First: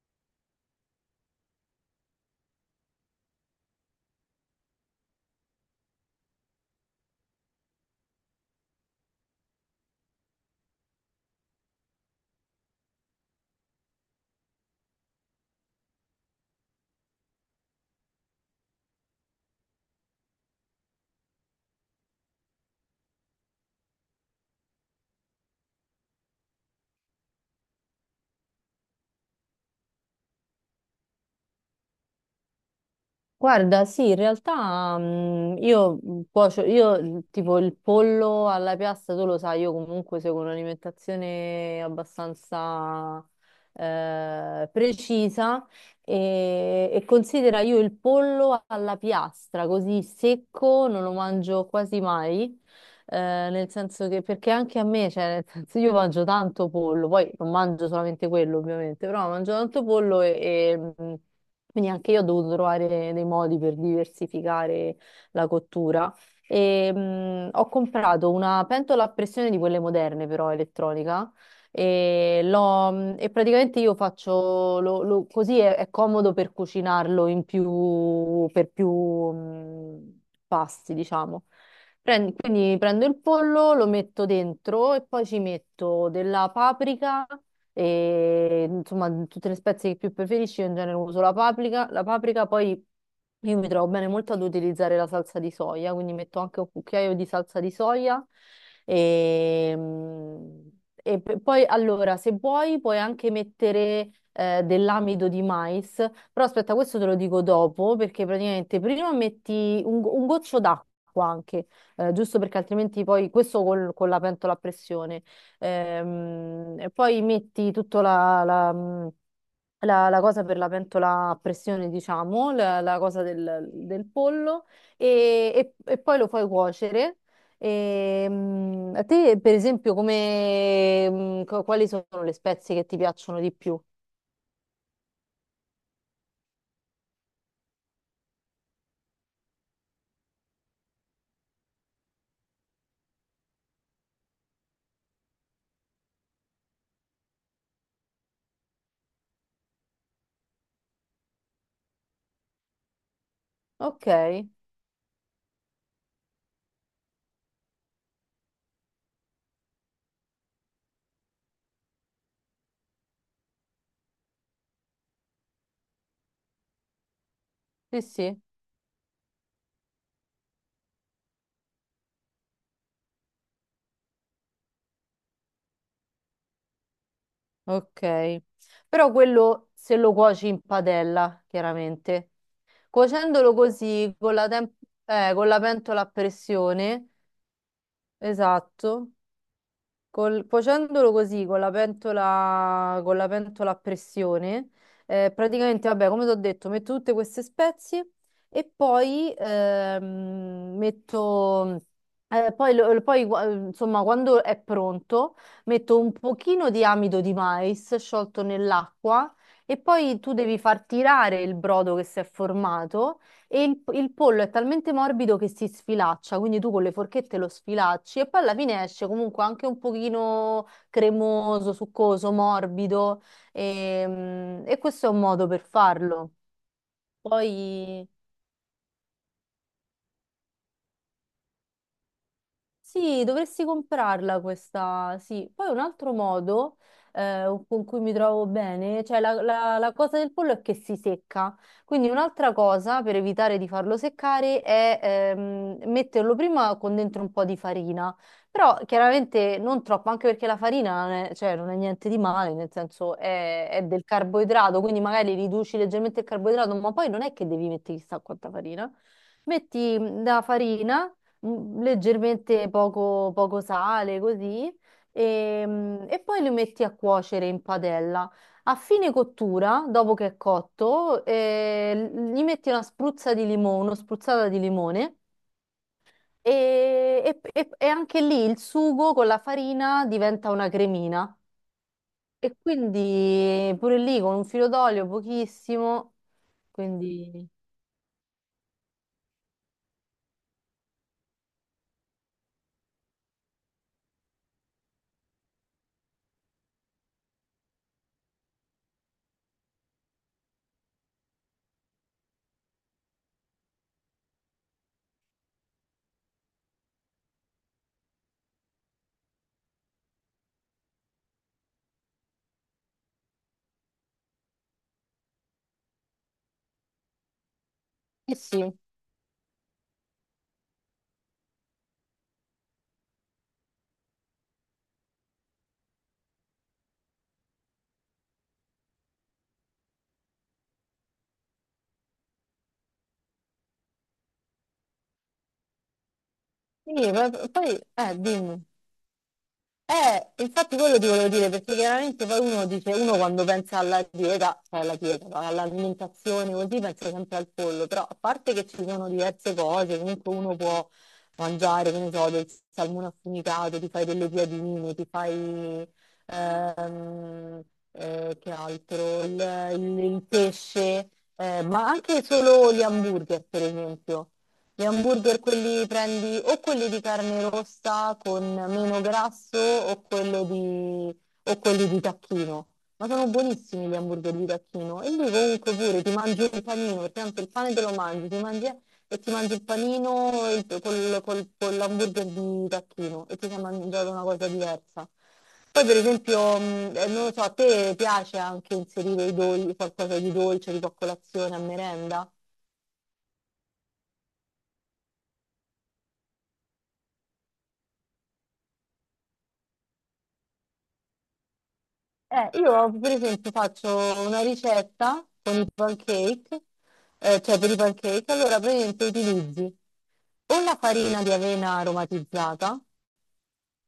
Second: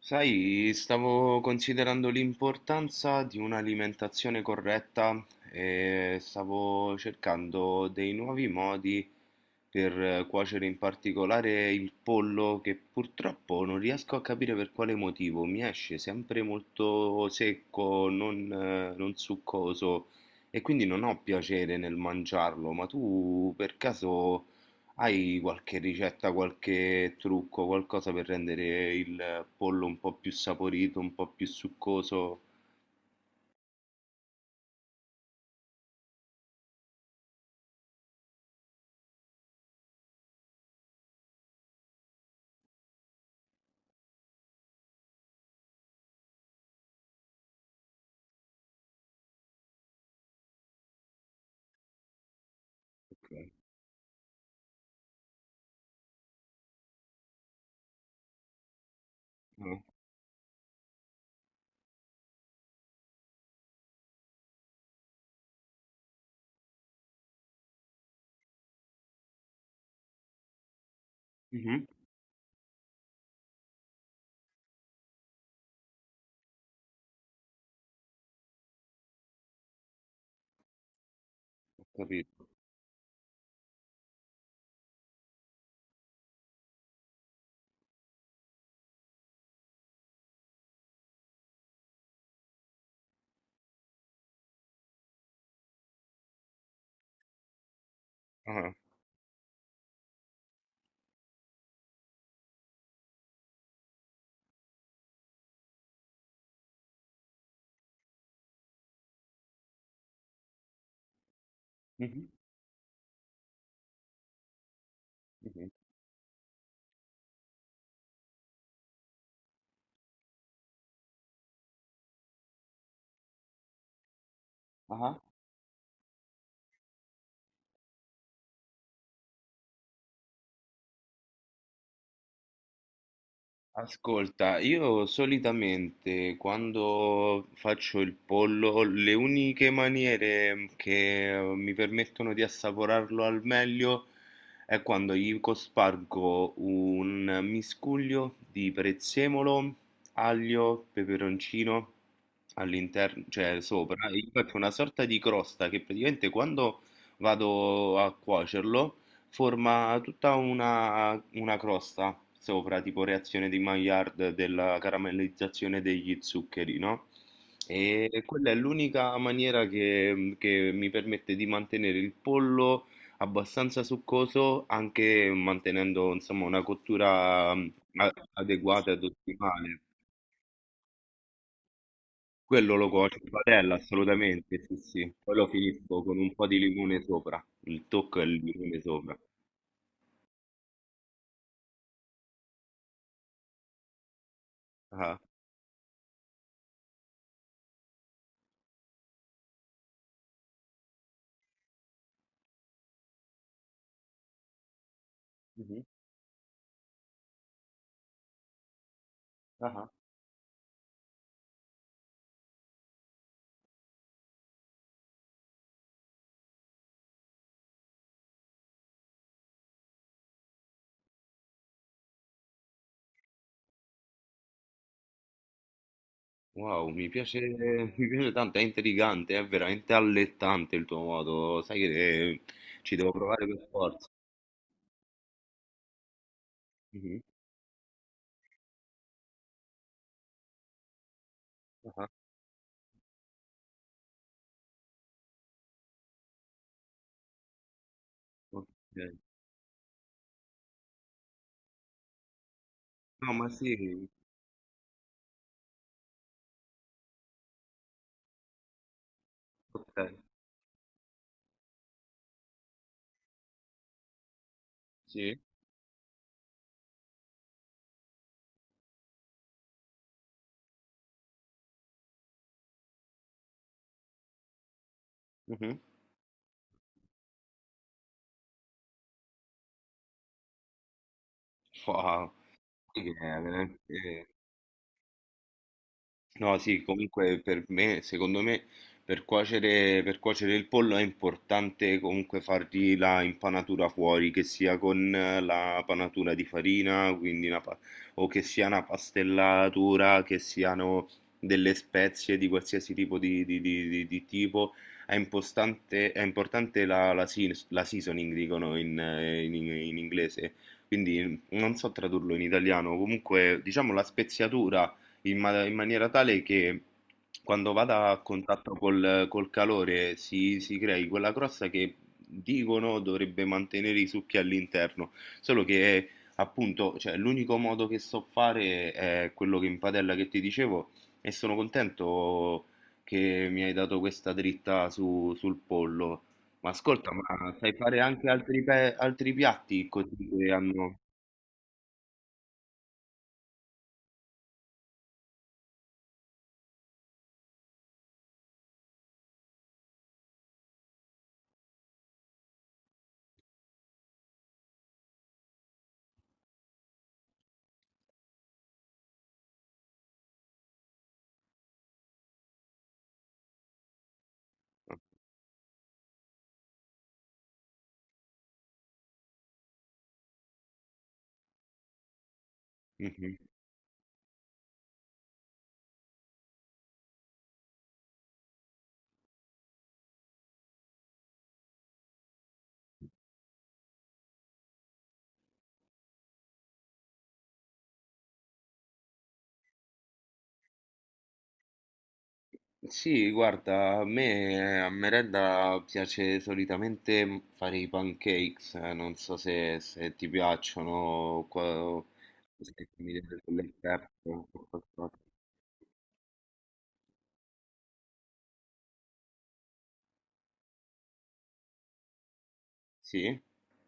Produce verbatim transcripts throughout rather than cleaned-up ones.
Sai, stavo considerando l'importanza di un'alimentazione corretta e stavo cercando dei nuovi modi per eh, cuocere in particolare il pollo che purtroppo non riesco a capire per quale motivo mi esce sempre molto secco, non, eh, non succoso e quindi non ho piacere nel mangiarlo, ma tu per caso... Hai qualche ricetta, qualche trucco, qualcosa per rendere il pollo un po' più saporito, un po' più succoso? Guarda, sì, in realtà mm, io mm, cuocio, io il- tipo il pollo alla piastra, tu lo sai, io comunque seguo un'alimentazione abbastanza eh, precisa e, e considera, io il pollo alla piastra, così secco, non lo mangio quasi mai, eh, Ok. nel senso che, perché anche a me, cioè, nel senso, io mangio tanto pollo, poi non mangio solamente quello ovviamente, però mangio Ah. tanto pollo e... e, mm, quindi anche io ho dovuto trovare dei modi per diversificare la cottura. E, mh, ho comprato una pentola a pressione di quelle moderne, però elettronica. Mhm. E, l'ho- mh, e praticamente io faccio lo- lo- così è, è comodo per cucinarlo in più, per più mh, pasti, diciamo. Ho Prendi- capito. quindi prendo il pollo, lo metto dentro e poi ci metto della paprika e insomma tutte le spezie che più preferisci, io in genere uso la paprika, la paprika. Poi io mi trovo bene molto ad utilizzare la salsa di soia, quindi metto anche un cucchiaio di salsa di soia Ah. e, mm, e p- poi allora, se vuoi puoi anche mettere eh, dell'amido di mais, però aspetta, questo te lo dico dopo, perché praticamente prima metti un, go- un goccio d'acqua anche, eh, Mhm. giusto perché altrimenti poi questo col- con la pentola a pressione. Mhm. Ehm, e poi metti tutta la, la, mh, la- la cosa per la pentola a pressione, diciamo, la, la cosa del, del pollo Ah. e, e- e poi lo fai cuocere. E, mh, a te, per esempio, come, mh, co- quali sono le spezie che ti piacciono di più? Ascolta, io solitamente quando faccio il pollo, le uniche maniere mm, che mm, mi permettono di assaporarlo al meglio è quando gli cospargo un miscuglio di prezzemolo, aglio, peperoncino all'interno, cioè Ok, sopra, e gli faccio una sorta di crosta che praticamente quando vado a cuocerlo forma tutta una, una crosta sopra, tipo reazione di Maillard della caramellizzazione degli zuccheri, no? sì, E sì, quella è l'unica maniera che, che mi permette di mantenere il pollo abbastanza succoso, anche mantenendo, insomma, una cottura mm, a- ok. adeguata ed Però quello ottimale. se lo cuoci in padella, chiaramente. Quello lo cuocio in Cuocendolo padella, così con la, assolutamente, tem- sì, sì. eh, Poi lo con la finisco pentola a con un po' di limone pressione. sopra. Il tocco è il limone Esatto. sopra. Col- cuocendolo così con la pentola, con la pentola a pressione, Ah. eh, praticamente, vabbè, come ti ho detto, metto tutte queste spezie e poi ehm, metto, eh, poi, lo- poi, gua- insomma, quando è pronto, Mhm. metto un pochino di amido di mais sciolto nell'acqua e Ah. poi tu devi far tirare il brodo che si è formato e il, il pollo è talmente morbido che si sfilaccia, quindi tu con le forchette lo sfilacci e poi alla fine esce comunque anche un pochino cremoso, succoso, morbido e, mm, e questo è un modo per farlo. Wow, mi piace, Poi mi piace tanto, è intrigante, è veramente allettante il tuo modo, sai che eh, ci devo sì, provare dovresti per forza. comprarla questa, sì. Poi un altro modo Mhm. eh, con cui mi trovo bene, cioè la, la- la cosa del pollo è che si secca. Ah, Quindi un'altra cosa per evitare di farlo seccare è ehm, metterlo prima con dentro un po' di farina. Però ok. chiaramente non troppo, anche perché la farina non è, cioè, non è niente di male, nel senso No, ma è, è del sì, carboidrato, quindi magari riduci leggermente il carboidrato, ma poi non è che devi mettere chissà quanta farina. ok, Metti mm, la farina mm, leggermente, poco, poco sale, così, sì. e, mm, e poi li metti a cuocere in padella. A fine cottura, dopo che è cotto, eh, gli metti una spruzza di limone, una spruzzata di limone Mhm. e, e- e- e anche lì il sugo con la farina diventa una cremina. Wow, E sì che è quindi pure lì veramente... con un filo d'olio pochissimo, No, sì, comunque quindi... per me, secondo me, per cuocere, per cuocere il pollo è importante comunque fargli la impanatura fuori, che sia con eh, la panatura di farina, quindi una pa- o che sia una pastellatura, che siano delle spezie di qualsiasi tipo di, di- di- di- di tipo. È impostante- è importante la, la seas- la seasoning, dicono in eh, in- in inglese, quindi non so tradurlo in italiano, comunque diciamo la speziatura in, ma- in maniera tale che quando vada a Eh sì, contatto col, col calore si, si crei quella crosta che dicono dovrebbe mantenere i succhi all'interno, solo che appunto, cioè, l'unico modo che so fare è quello che in padella che ti dicevo e sono contento che mi hai dato questa dritta su- sul pollo. Ma ascolta, sì, ma- ma sai poi... fare eh, anche altri, dimmi. pe- altri piatti così Eh, che infatti hanno... quello ti volevo dire, perché chiaramente poi uno dice, uno quando pensa alla dieta, cioè alla dieta, no? All'alimentazione così, pensa sempre al pollo, però a parte che ci sono diverse cose, comunque uno può mangiare, che ne so, del salmone affumicato, ti fai delle piadine, ti fai, ehm, eh, che altro, il, il- il pesce, eh, ma anche solo gli hamburger, per esempio. Gli hamburger, quelli prendi o quelli di carne rossa con meno grasso o, quello di, o quelli di tacchino. Ma sono Mhm. buonissimi gli hamburger di tacchino. E lui comunque, pure ti mangi un panino, perché tanto il pane te lo mangi, ti mangi, e ti mangi il panino e il- col, col, con l'hamburger di tacchino e ti sei mangiato una cosa diversa. Poi, per esempio, mh, eh, non lo so, a te piace anche inserire i dol- qualcosa di dolce, tipo a colazione, a merenda? Sì, guarda, a me eh, a merenda piace solitamente mm, fare i pancakes, eh, non so se, se ti piacciono, o qua- Eh, se io, mi per dai del- esempio, del faccio prep una o qualcosa. ricetta con i pancake, eh, cioè, per i pancake, allora praticamente utilizzi o la farina di avena aromatizzata, Sì?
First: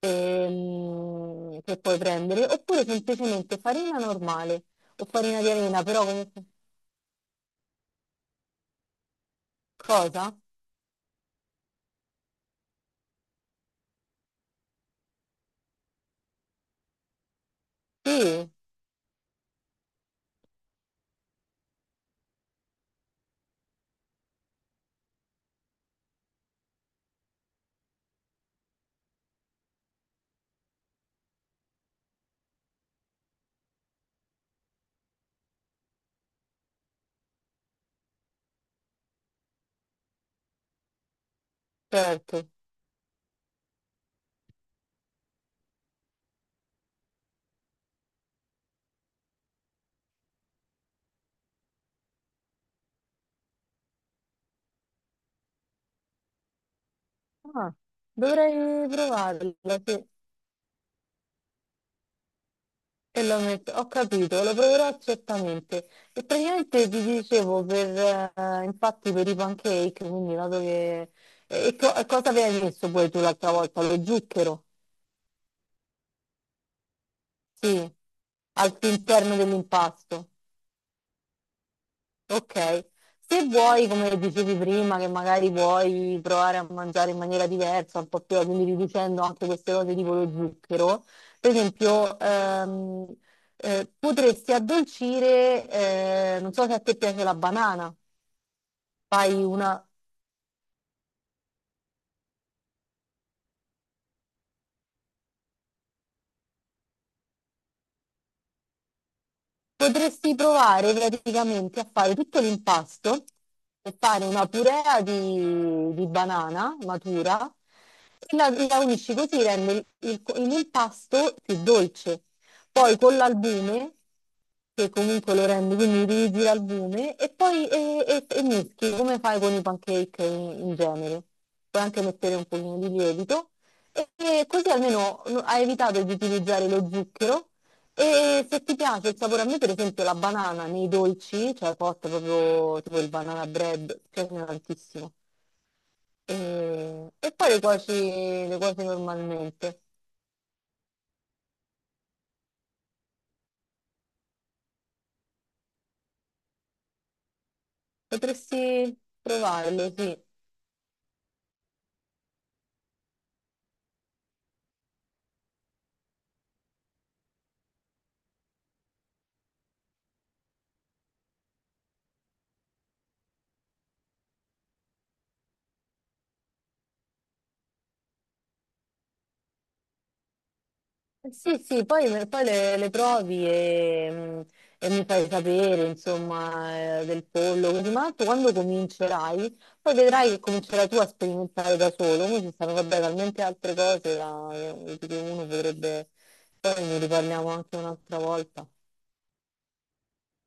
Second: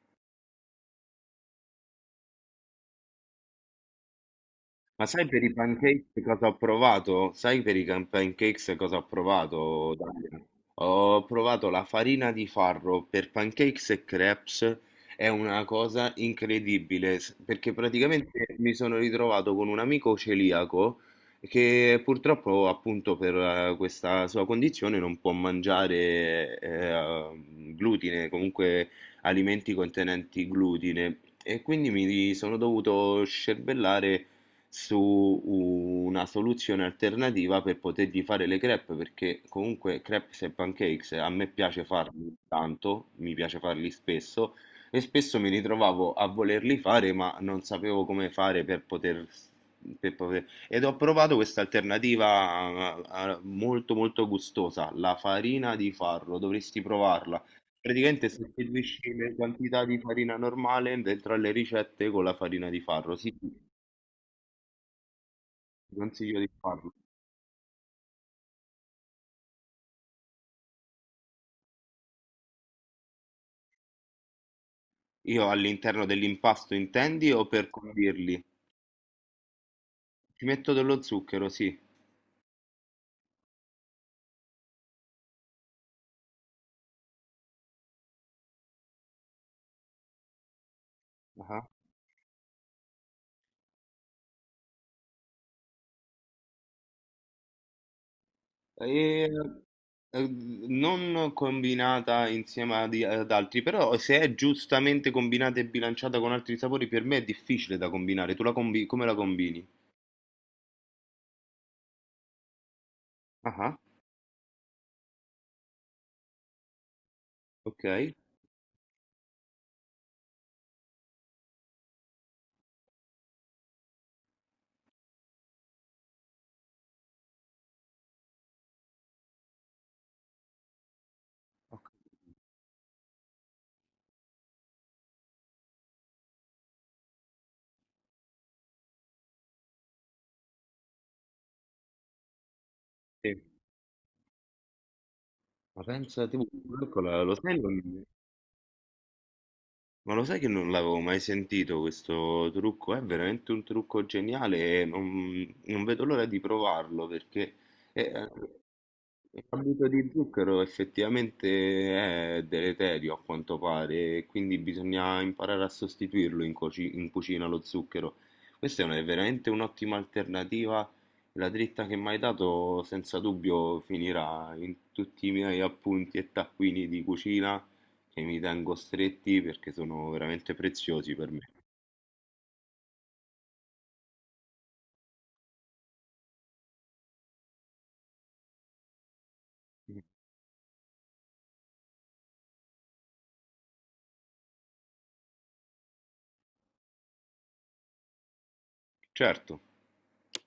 ehm, che puoi prendere, oppure semplicemente farina normale o Ma sai farina per di i avena, pancakes però comunque cosa ho provato? Sai per i can- pancakes cosa ho provato, cosa? Dalia? Ho provato la farina di farro per pancakes e crepes, è una cosa incredibile, s- perché praticamente Sì, mi sono ritrovato con un amico celiaco che purtroppo appunto per eh, questa sua condizione non può mangiare eh, glutine, comunque alimenti contenenti glutine, e quindi mi sono dovuto scervellare su una soluzione alternativa per potergli fare le crepe, perché comunque crepes e pancakes a me piace farli certo. tanto, mi piace farli spesso e spesso mi ritrovavo a volerli fare, ma non sapevo come fare per poter... per poter- Ed ho provato questa alternativa eh, eh, molto molto gustosa, la farina di farro, dovresti provarla. Ah, Praticamente dovrei sostituisci le provarla, quantità di sì. farina normale dentro alle ricette con la farina di farro. E Sì, lo sì. metto, ho capito, lo proverò certamente. Ti E consiglio di praticamente farlo. ti dicevo, per, eh, infatti, per i pancake, quindi dato che... E, co- e cosa avevi messo poi tu l'altra volta? Lo zucchero? Io all'interno dell'impasto intendi o per Sì, condirli? all'interno dell'impasto. Ci metto dello zucchero, sì. Ok, se vuoi, come dicevi prima, che magari puoi provare a mangiare in maniera diversa, un po' più, quindi riducendo anche queste cose tipo lo zucchero, per Ah. esempio, ehm, eh, potresti addolcire, eh, non so se a te piace la banana, E, fai una... eh, non combinata insieme ad, ad altri, però se è giustamente combinata e bilanciata con altri sapori, per me è difficile da combinare. Tu la combi- come la combini? Potresti provare praticamente a fare tutto l'impasto Ah, e fare una purea di, di banana matura ok. e la, la unisci, così rende il- il- l'impasto più dolce. Poi con l'albume, che comunque lo rende, quindi utilizzi l'albume e poi e, e- e mischi come fai con i pancake in, in genere. Puoi Ok. anche mettere un pochino di lievito e, e così almeno no- hai evitato di utilizzare lo zucchero e se ti piace il sapore, a me per esempio la banana nei dolci, cioè costa proprio tipo il Sì. banana bread, mi piace tantissimo. Ma pensa, E, tipo, eccola, e lo poi sai? le cuoci, le cuoci normalmente. Ma lo sai che non l'avevo mai sentito questo trucco? È veramente un trucco geniale e non, non vedo l'ora di provarlo perché eh, Potresti l'abito provarlo, di sì. zucchero effettivamente è deleterio a quanto pare, e quindi bisogna imparare a sostituirlo in, cuoci- in cucina lo zucchero. Questa è una- è veramente un'ottima alternativa. La dritta che mi hai dato senza dubbio finirà in tutti i miei appunti e taccuini di cucina che mi tengo stretti perché sono veramente preziosi per Eh, me. sì, sì, poi, poi le, le provi e, mm, e mi fai sapere, insomma, eh, del pollo, così, ma tanto quando comincerai, poi vedrai che comincerai tu a sperimentare da solo, come ci stanno, vabbè, talmente altre cose da, che uno potrebbe, poi ne riparliamo anche un'altra volta. Certo.